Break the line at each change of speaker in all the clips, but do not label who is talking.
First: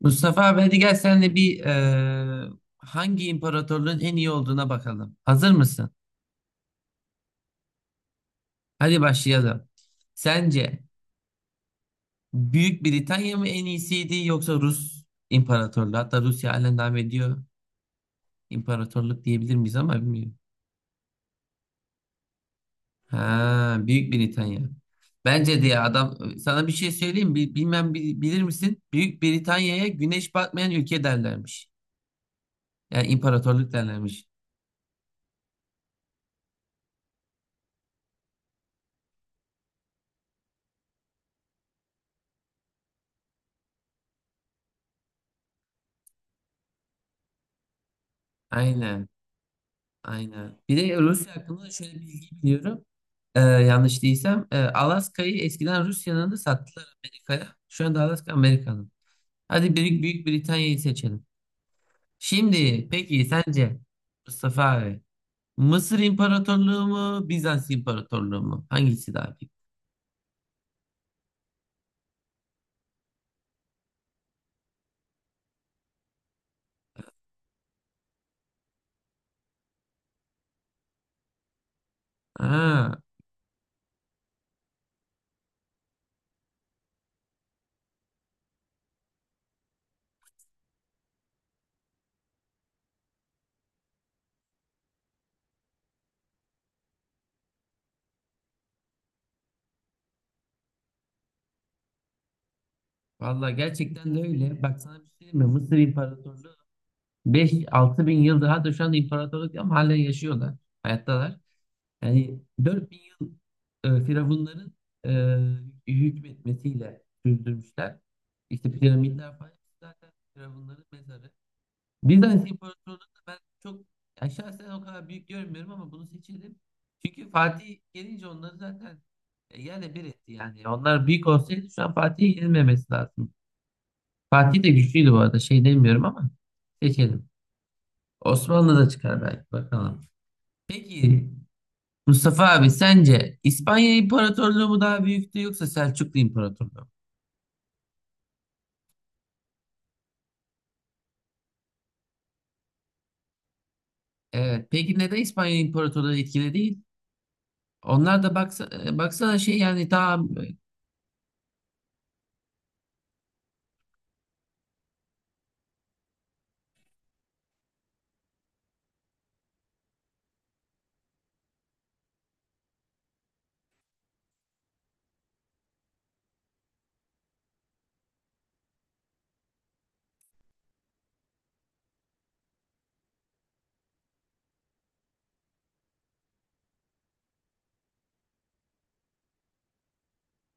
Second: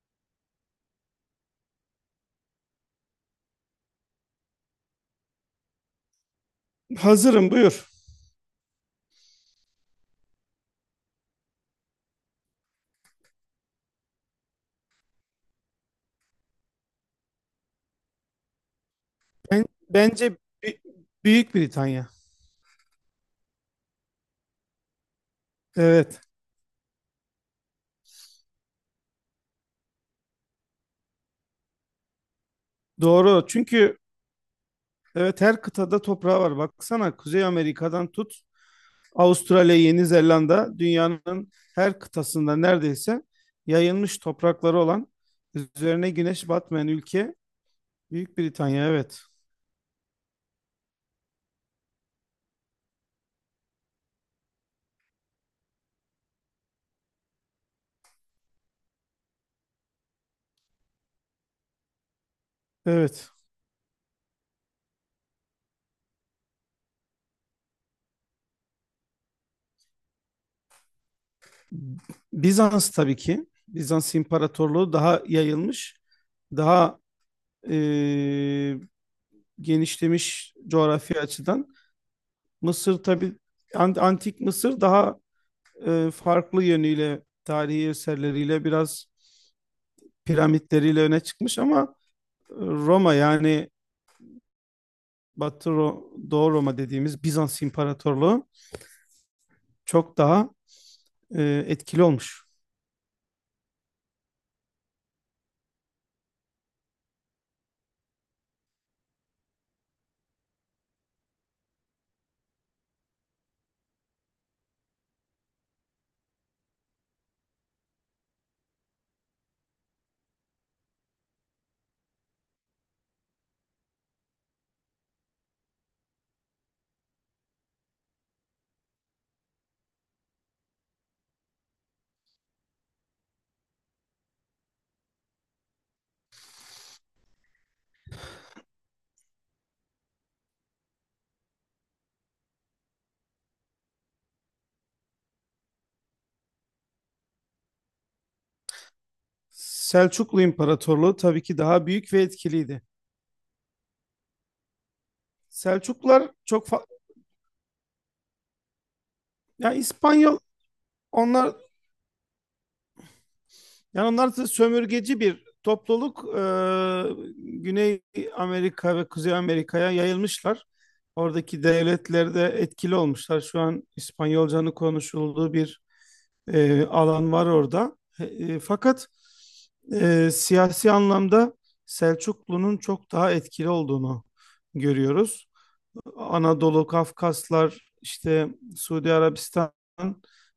Mustafa abi hadi gel senle bir hangi imparatorluğun en iyi olduğuna bakalım. Hazır mısın?
Hazırım buyur.
Hadi başlayalım. Sence Büyük Britanya mı en iyisiydi yoksa Rus İmparatorluğu? Hatta Rusya halen devam ediyor. İmparatorluk diyebilir
Ben,
miyiz ama
bence
bilmiyorum.
Bi- Büyük Britanya.
Ha, Büyük Britanya. Bence de ya adam
Evet
sana bir şey söyleyeyim mi? Bilmem bilir misin? Büyük Britanya'ya güneş batmayan ülke derlermiş. Yani
doğru
imparatorluk
çünkü
derlermiş.
evet her kıtada toprağı var. Baksana Kuzey Amerika'dan tut Avustralya, Yeni Zelanda dünyanın her kıtasında neredeyse yayılmış toprakları olan üzerine güneş batmayan ülke Büyük Britanya
Aynen.
evet.
Aynen. Bir de Rusya hakkında da şöyle bir bilgi biliyorum. Yanlış değilsem, Alaska'yı eskiden Rusya'nın da sattılar Amerika'ya. Şu anda Alaska Amerika'nın. Hadi Büyük Britanya'yı seçelim. Şimdi peki
Evet.
sence Mustafa abi Mısır İmparatorluğu mu Bizans İmparatorluğu mu? Hangisi daha büyük?
Bizans tabii ki. Bizans İmparatorluğu daha yayılmış, daha eee, genişlemiş coğrafi açıdan.
Aa,
Mısır tabii antik Mısır daha farklı yönüyle tarihi eserleriyle biraz piramitleriyle öne çıkmış ama Roma yani Doğu Roma dediğimiz Bizans İmparatorluğu çok daha etkili olmuş.
vallahi gerçekten de öyle. Bak sana bir şey diyeyim mi? Mısır İmparatorluğu 5-6 bin yıl daha da şu anda imparatorluk ama halen yaşıyorlar. Hayattalar. Yani 4000 yıl firavunların hükmetmesiyle sürdürmüşler. İşte piramitler falan zaten firavunların mezarı. Bizans İmparatorluğu'nu da ben çok ya şahsen o kadar büyük görmüyorum ama bunu seçelim. Çünkü Fatih gelince onları zaten yerle bir etti yani. Onlar büyük olsaydı şu an Fatih'e yenilmemesi lazım. Fatih de güçlüydü bu arada şey demiyorum ama seçelim. Osmanlı da çıkar belki bakalım. Peki Mustafa abi sence İspanya İmparatorluğu mu daha büyüktü yoksa Selçuklu İmparatorluğu mu?
Selçuklu İmparatorluğu tabii ki daha büyük ve etkiliydi.
Evet. Peki neden İspanya İmparatorluğu
Selçuklular
etkili
çok
değil?
fa-
Onlar da baksana şey
ya
yani daha
İspanyol onlar Yani onlar da sömürgeci bir topluluk. Güney Amerika ve Kuzey Amerika'ya yayılmışlar. Oradaki devletlerde etkili olmuşlar. Şu an İspanyolcanın konuşulduğu bir alan var orada. Fakat siyasi anlamda Selçuklu'nun çok daha etkili olduğunu görüyoruz. Anadolu, Kafkaslar, işte Suudi Arabistan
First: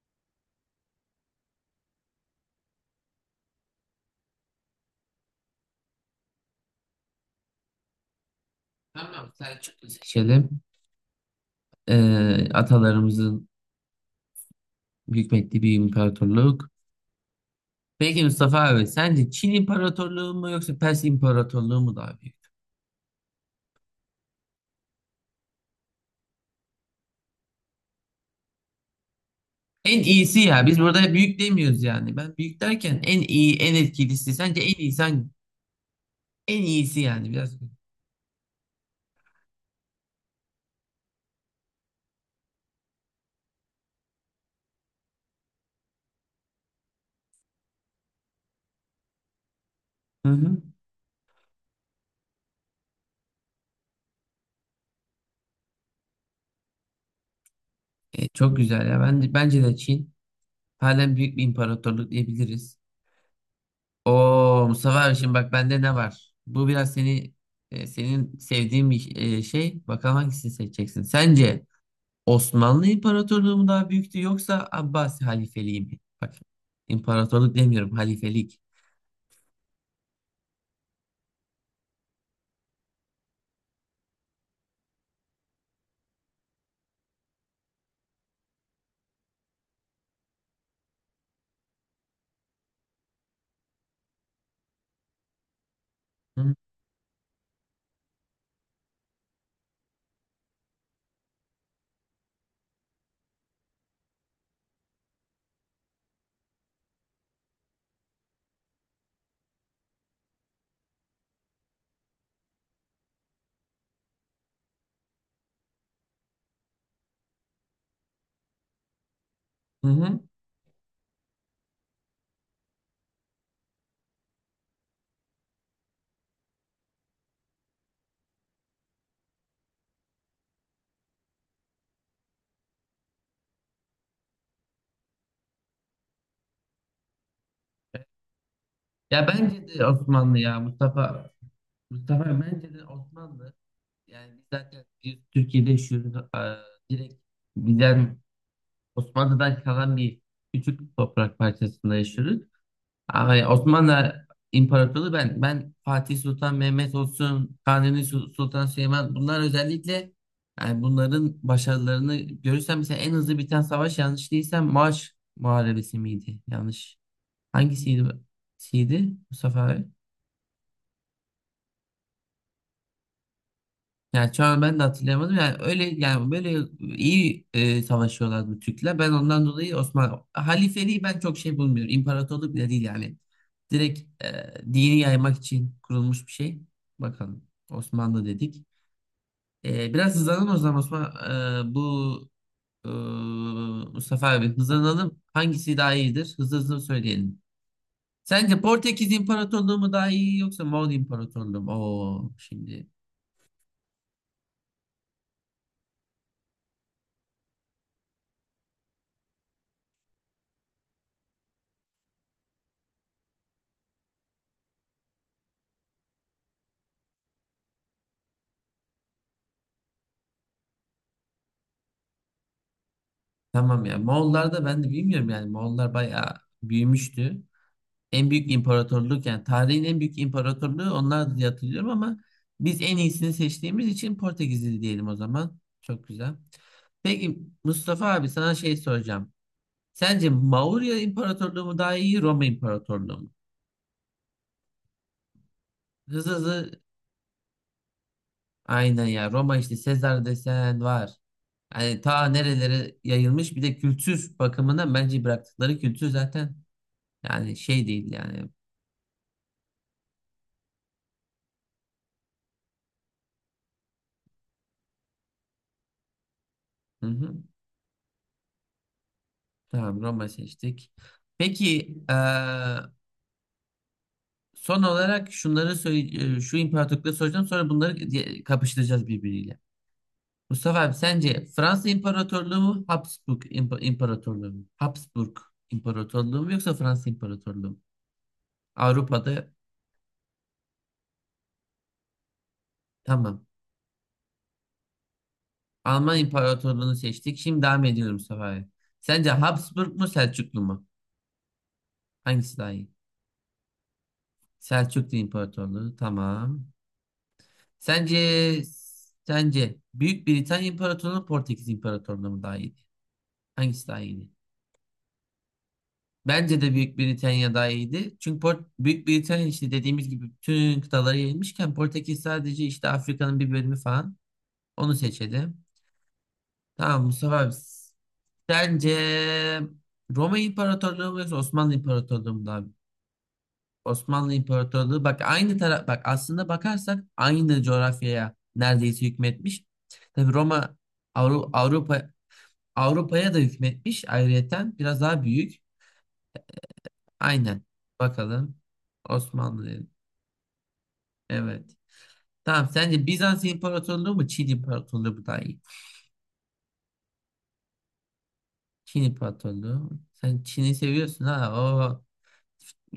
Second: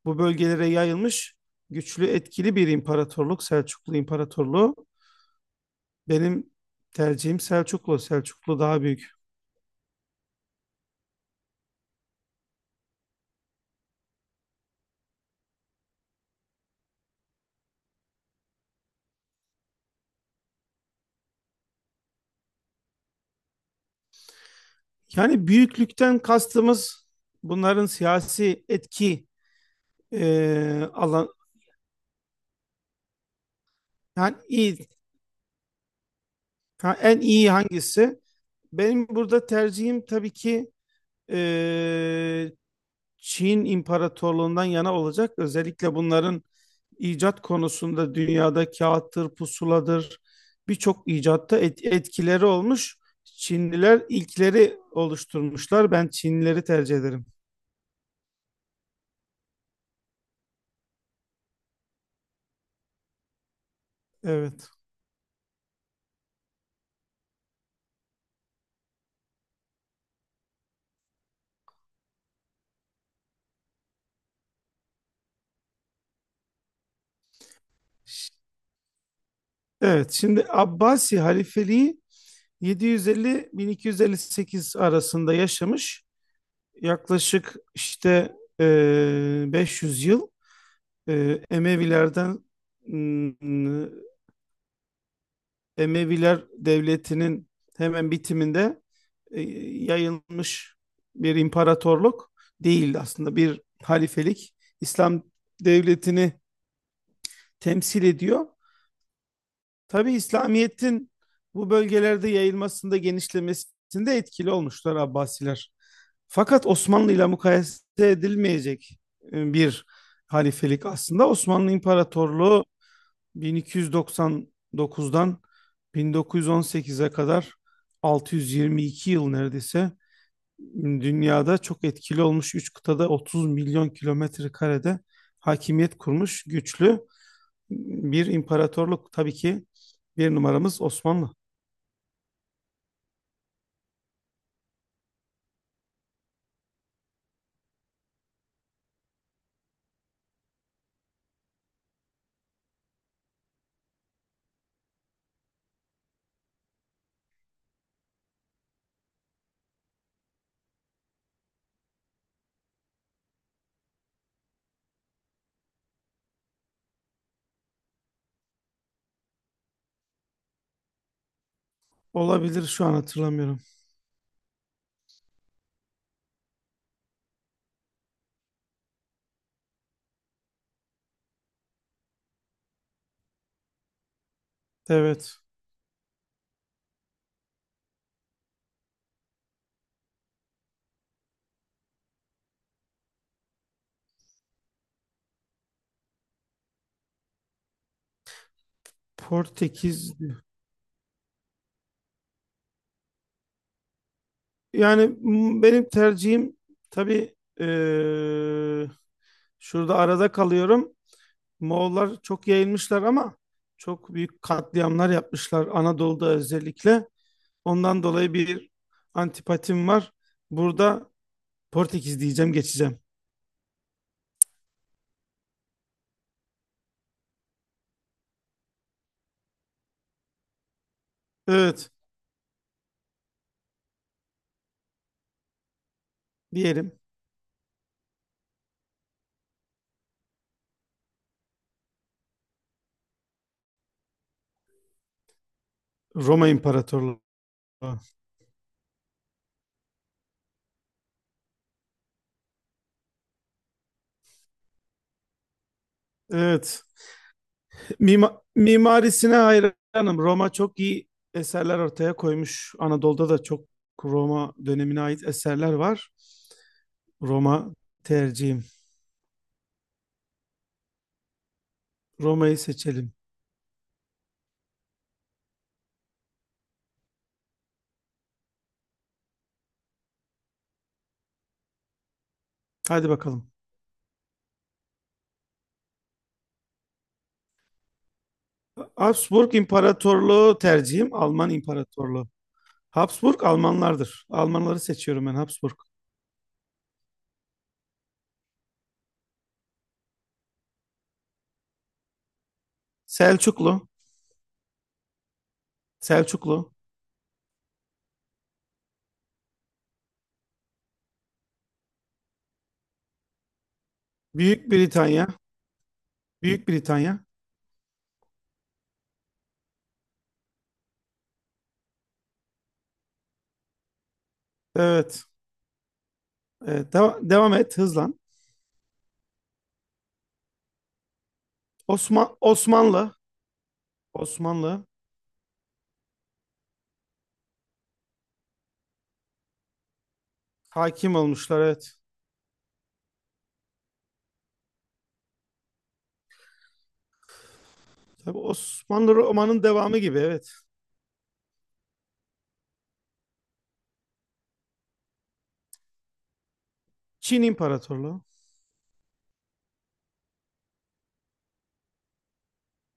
bu bölgelere yayılmış güçlü, etkili bir imparatorluk, Selçuklu İmparatorluğu. Benim tercihim Selçuklu. Selçuklu daha büyük.
tamam Selçuklu seçelim. Atalarımızın hükmettiği bir imparatorluk. Peki Mustafa abi sence Çin İmparatorluğu mu yoksa Pers İmparatorluğu mu daha büyük?
Yani büyüklükten kastımız bunların siyasi etki
En iyisi ya biz burada
alan
büyük demiyoruz yani. Ben büyük derken en iyi en etkilisi
yani
sence en
iyi
iyi sen en iyisi
en
yani
iyi
biraz.
hangisi? Benim burada tercihim tabii ki e, Çin imparatorluğundan yana olacak. Özellikle bunların icat konusunda dünyada kağıttır, pusuladır
Hı hı.
birçok icatta etkileri olmuş. Çinliler ilkleri oluşturmuşlar. Ben Çinlileri tercih ederim.
Çok güzel ya. Bence de Çin halen büyük bir imparatorluk diyebiliriz. Oo
Evet.
Mustafa abi şimdi bak bende ne var? Bu biraz seni senin sevdiğin bir şey. Bakalım hangisini seçeceksin. Sence Osmanlı İmparatorluğu mu daha büyüktü yoksa Abbasi Halifeliği mi? Bak imparatorluk demiyorum
Ş-
halifelik.
Evet, şimdi Abbasi halifeliği 750-1258 arasında yaşamış. Yaklaşık işte 500 yıl Emevilerden m, Emeviler
Hı
Devleti'nin hemen bitiminde e, yayılmış bir imparatorluk değildi aslında bir halifelik. İslam devletini temsil ediyor. Tabi İslamiyet'in bu bölgelerde yayılmasında genişlemesinde etkili olmuşlar Abbasiler. Fakat Osmanlı ile mukayese edilmeyecek bir
hı. Hı.
halifelik aslında. Osmanlı İmparatorluğu 1299'dan 1918'e kadar 622 yıl neredeyse dünyada çok etkili olmuş 3 kıtada 30 milyon kilometre karede hakimiyet kurmuş güçlü bir imparatorluk.
Ya
Tabii ki
bence de
bir
Osmanlı ya
numaramız Osmanlı.
Mustafa. Mustafa bence de Osmanlı. Yani biz zaten Türkiye'de yaşıyoruz. Aa, direkt bizden Osmanlı'dan kalan bir küçük toprak parçasında yaşıyoruz. Ama Osmanlı İmparatorluğu ben Fatih Sultan Mehmet olsun, Sultan Süleyman bunlar özellikle yani bunların başarılarını görürsem mesela en hızlı biten savaş yanlış değilsem Maaş Muharebesi miydi? Yanlış. Hangisiydi? Siydi Mustafa abi?
Olabilir şu an hatırlamıyorum.
Yani şu an ben de hatırlayamadım. Yani öyle yani böyle iyi savaşıyorlardı Türkler. Ben ondan dolayı Osmanlı halifeliği ben çok şey bulmuyorum. İmparatorluk bile değil yani. Direkt dini yaymak
Evet.
için kurulmuş bir şey. Bakalım Osmanlı dedik. Biraz hızlanalım o zaman Osman. E, bu e, Mustafa abi hızlanalım. Hangisi daha iyidir? Hızlı hızlı söyleyelim. Sence Portekiz İmparatorluğu mu
Portekiz.
daha iyi yoksa Moğol İmparatorluğu mu? Oo, şimdi
Yani benim tercihim tabii eee, şurada arada kalıyorum. Moğollar çok yayılmışlar ama çok büyük katliamlar yapmışlar Anadolu'da özellikle. Ondan dolayı bir antipatim var. Burada Portekiz diyeceğim geçeceğim.
Tamam ya. Moğollar da ben de bilmiyorum yani. Moğollar bayağı büyümüştü. En büyük imparatorluk yani tarihin en büyük imparatorluğu onlar diye hatırlıyorum
Evet
ama biz en iyisini seçtiğimiz için Portekizli diyelim o zaman. Çok güzel.
diyelim
Peki Mustafa abi sana şey soracağım. Sence Maurya İmparatorluğu mu daha iyi Roma İmparatorluğu mu? Hızlı
Roma
hızlı
İmparatorluğu.
aynen ya Roma işte Sezar desen var. Yani ta nerelere yayılmış bir de kültür bakımından bence bıraktıkları kültür zaten
Evet
yani şey değil yani.
Mimarisine hayranım. Roma çok iyi eserler ortaya koymuş. Anadolu'da da çok Roma dönemine ait eserler var.
Hı hı.
Roma tercihim.
Tamam Roma seçtik. Peki
Roma'yı
eee,
seçelim.
son olarak şunları söyle, şu imparatorlukları soracağım sonra bunları kapıştıracağız birbiriyle. Mustafa abi sence Fransa İmparatorluğu mu
Hadi
Habsburg
bakalım.
İmparatorluğu mu? Habsburg İmparatorluğu mu yoksa Fransa İmparatorluğu mu? Avrupa'da
Habsburg İmparatorluğu tercihim Alman İmparatorluğu. Habsburg
tamam.
Almanlardır. Almanları seçiyorum ben Habsburg.
Alman İmparatorluğunu seçtik. Şimdi devam ediyorum Mustafa abi. Sence Habsburg mu Selçuklu mu? Hangisi daha iyi?
Selçuklu,
Selçuklu İmparatorluğu tamam.
Selçuklu.
Sence sence Büyük Britanya İmparatorluğu Portekiz İmparatorluğu mu daha iyiydi? Hangisi daha iyiydi?
Büyük Britanya,
Bence
Büyük
de Büyük
Britanya.
Britanya daha iyiydi. Çünkü Büyük Britanya işte dediğimiz gibi bütün kıtalara yayılmışken Portekiz sadece işte Afrika'nın bir bölümü falan. Onu
Evet.
seçelim.
Evet,
Tamam Mustafa abi.
devam et hızlan.
Sence Roma İmparatorluğu mu yoksa Osmanlı İmparatorluğu mu daha?
Osmanlı,
Osmanlı
Osmanlı
İmparatorluğu bak aynı taraf bak aslında bakarsak aynı coğrafyaya neredeyse hükmetmiş. Tabii Roma
hakim
Avru-
olmuşlar evet.
Avrupa Avrupa'ya da hükmetmiş ayrıyeten biraz daha büyük. Aynen.
Tabii
Bakalım.
Osmanlı romanın
Osmanlı dedim.
devamı gibi evet.
Evet. Tamam sence Bizans İmparatorluğu mu Çin İmparatorluğu mu daha iyi?
Çin İmparatorluğu.
Çin İmparatorluğu. Sen Çin'i seviyorsun ha.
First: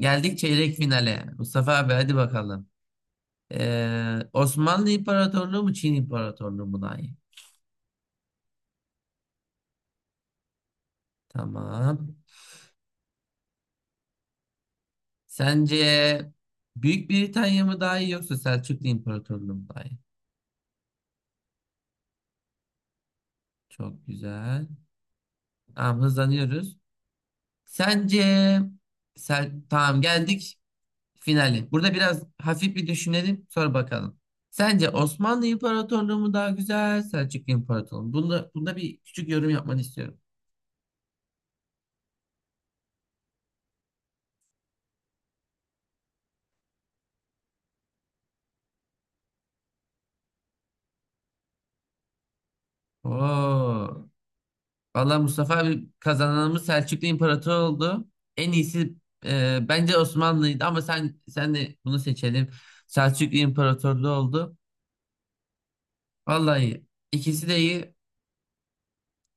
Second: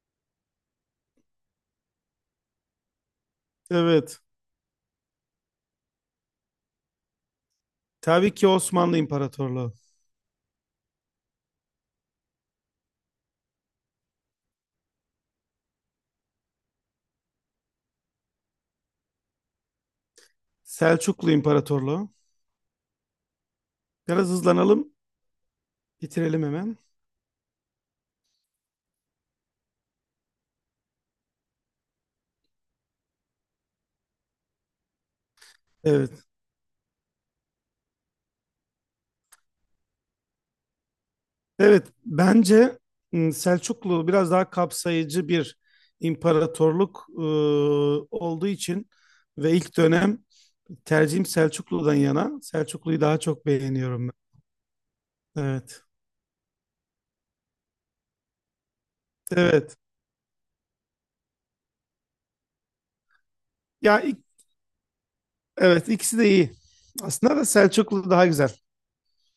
Geldik çeyrek finale. Mustafa abi hadi bakalım.
Evet.
Osmanlı İmparatorluğu mu Çin İmparatorluğu mu daha iyi?
Tabii ki Osmanlı İmparatorluğu.
Tamam. Sence Büyük Britanya mı daha iyi yoksa Selçuklu İmparatorluğu mu daha iyi?
Selçuklu İmparatorluğu.
Çok
Biraz
güzel.
hızlanalım,
Tamam
bitirelim
hızlanıyoruz.
hemen.
Sence sen tamam geldik finale. Burada biraz hafif bir düşünelim sonra bakalım. Sence Osmanlı İmparatorluğu
Evet.
mu daha güzel, Selçuklu İmparatorluğu mu? Bunda bir küçük yorum yapmanı istiyorum.
Evet, bence Selçuklu biraz daha kapsayıcı bir imparatorluk olduğu için ve ilk dönem tercihim Selçuklu'dan yana. Selçuklu'yu daha çok beğeniyorum
Oo.
ben.
Vallahi Mustafa
Evet.
abi kazananımız Selçuklu İmparator oldu. En iyisi
Evet.
bence Osmanlı'ydı ama sen de bunu seçelim. Selçuklu
Ya
İmparatorluğu
ik-
oldu.
evet ikisi de iyi.
Vallahi
Aslında da
ikisi de iyi.
Selçuklu daha güzel.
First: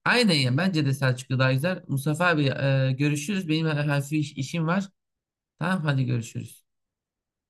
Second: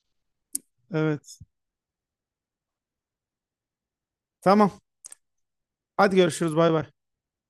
Aynen ya bence de Selçuklu
Evet.
daha güzel. Mustafa abi görüşürüz. Benim hafif işim
Tamam.
var. Tamam hadi
Hadi görüşürüz.
görüşürüz.
Bay bay.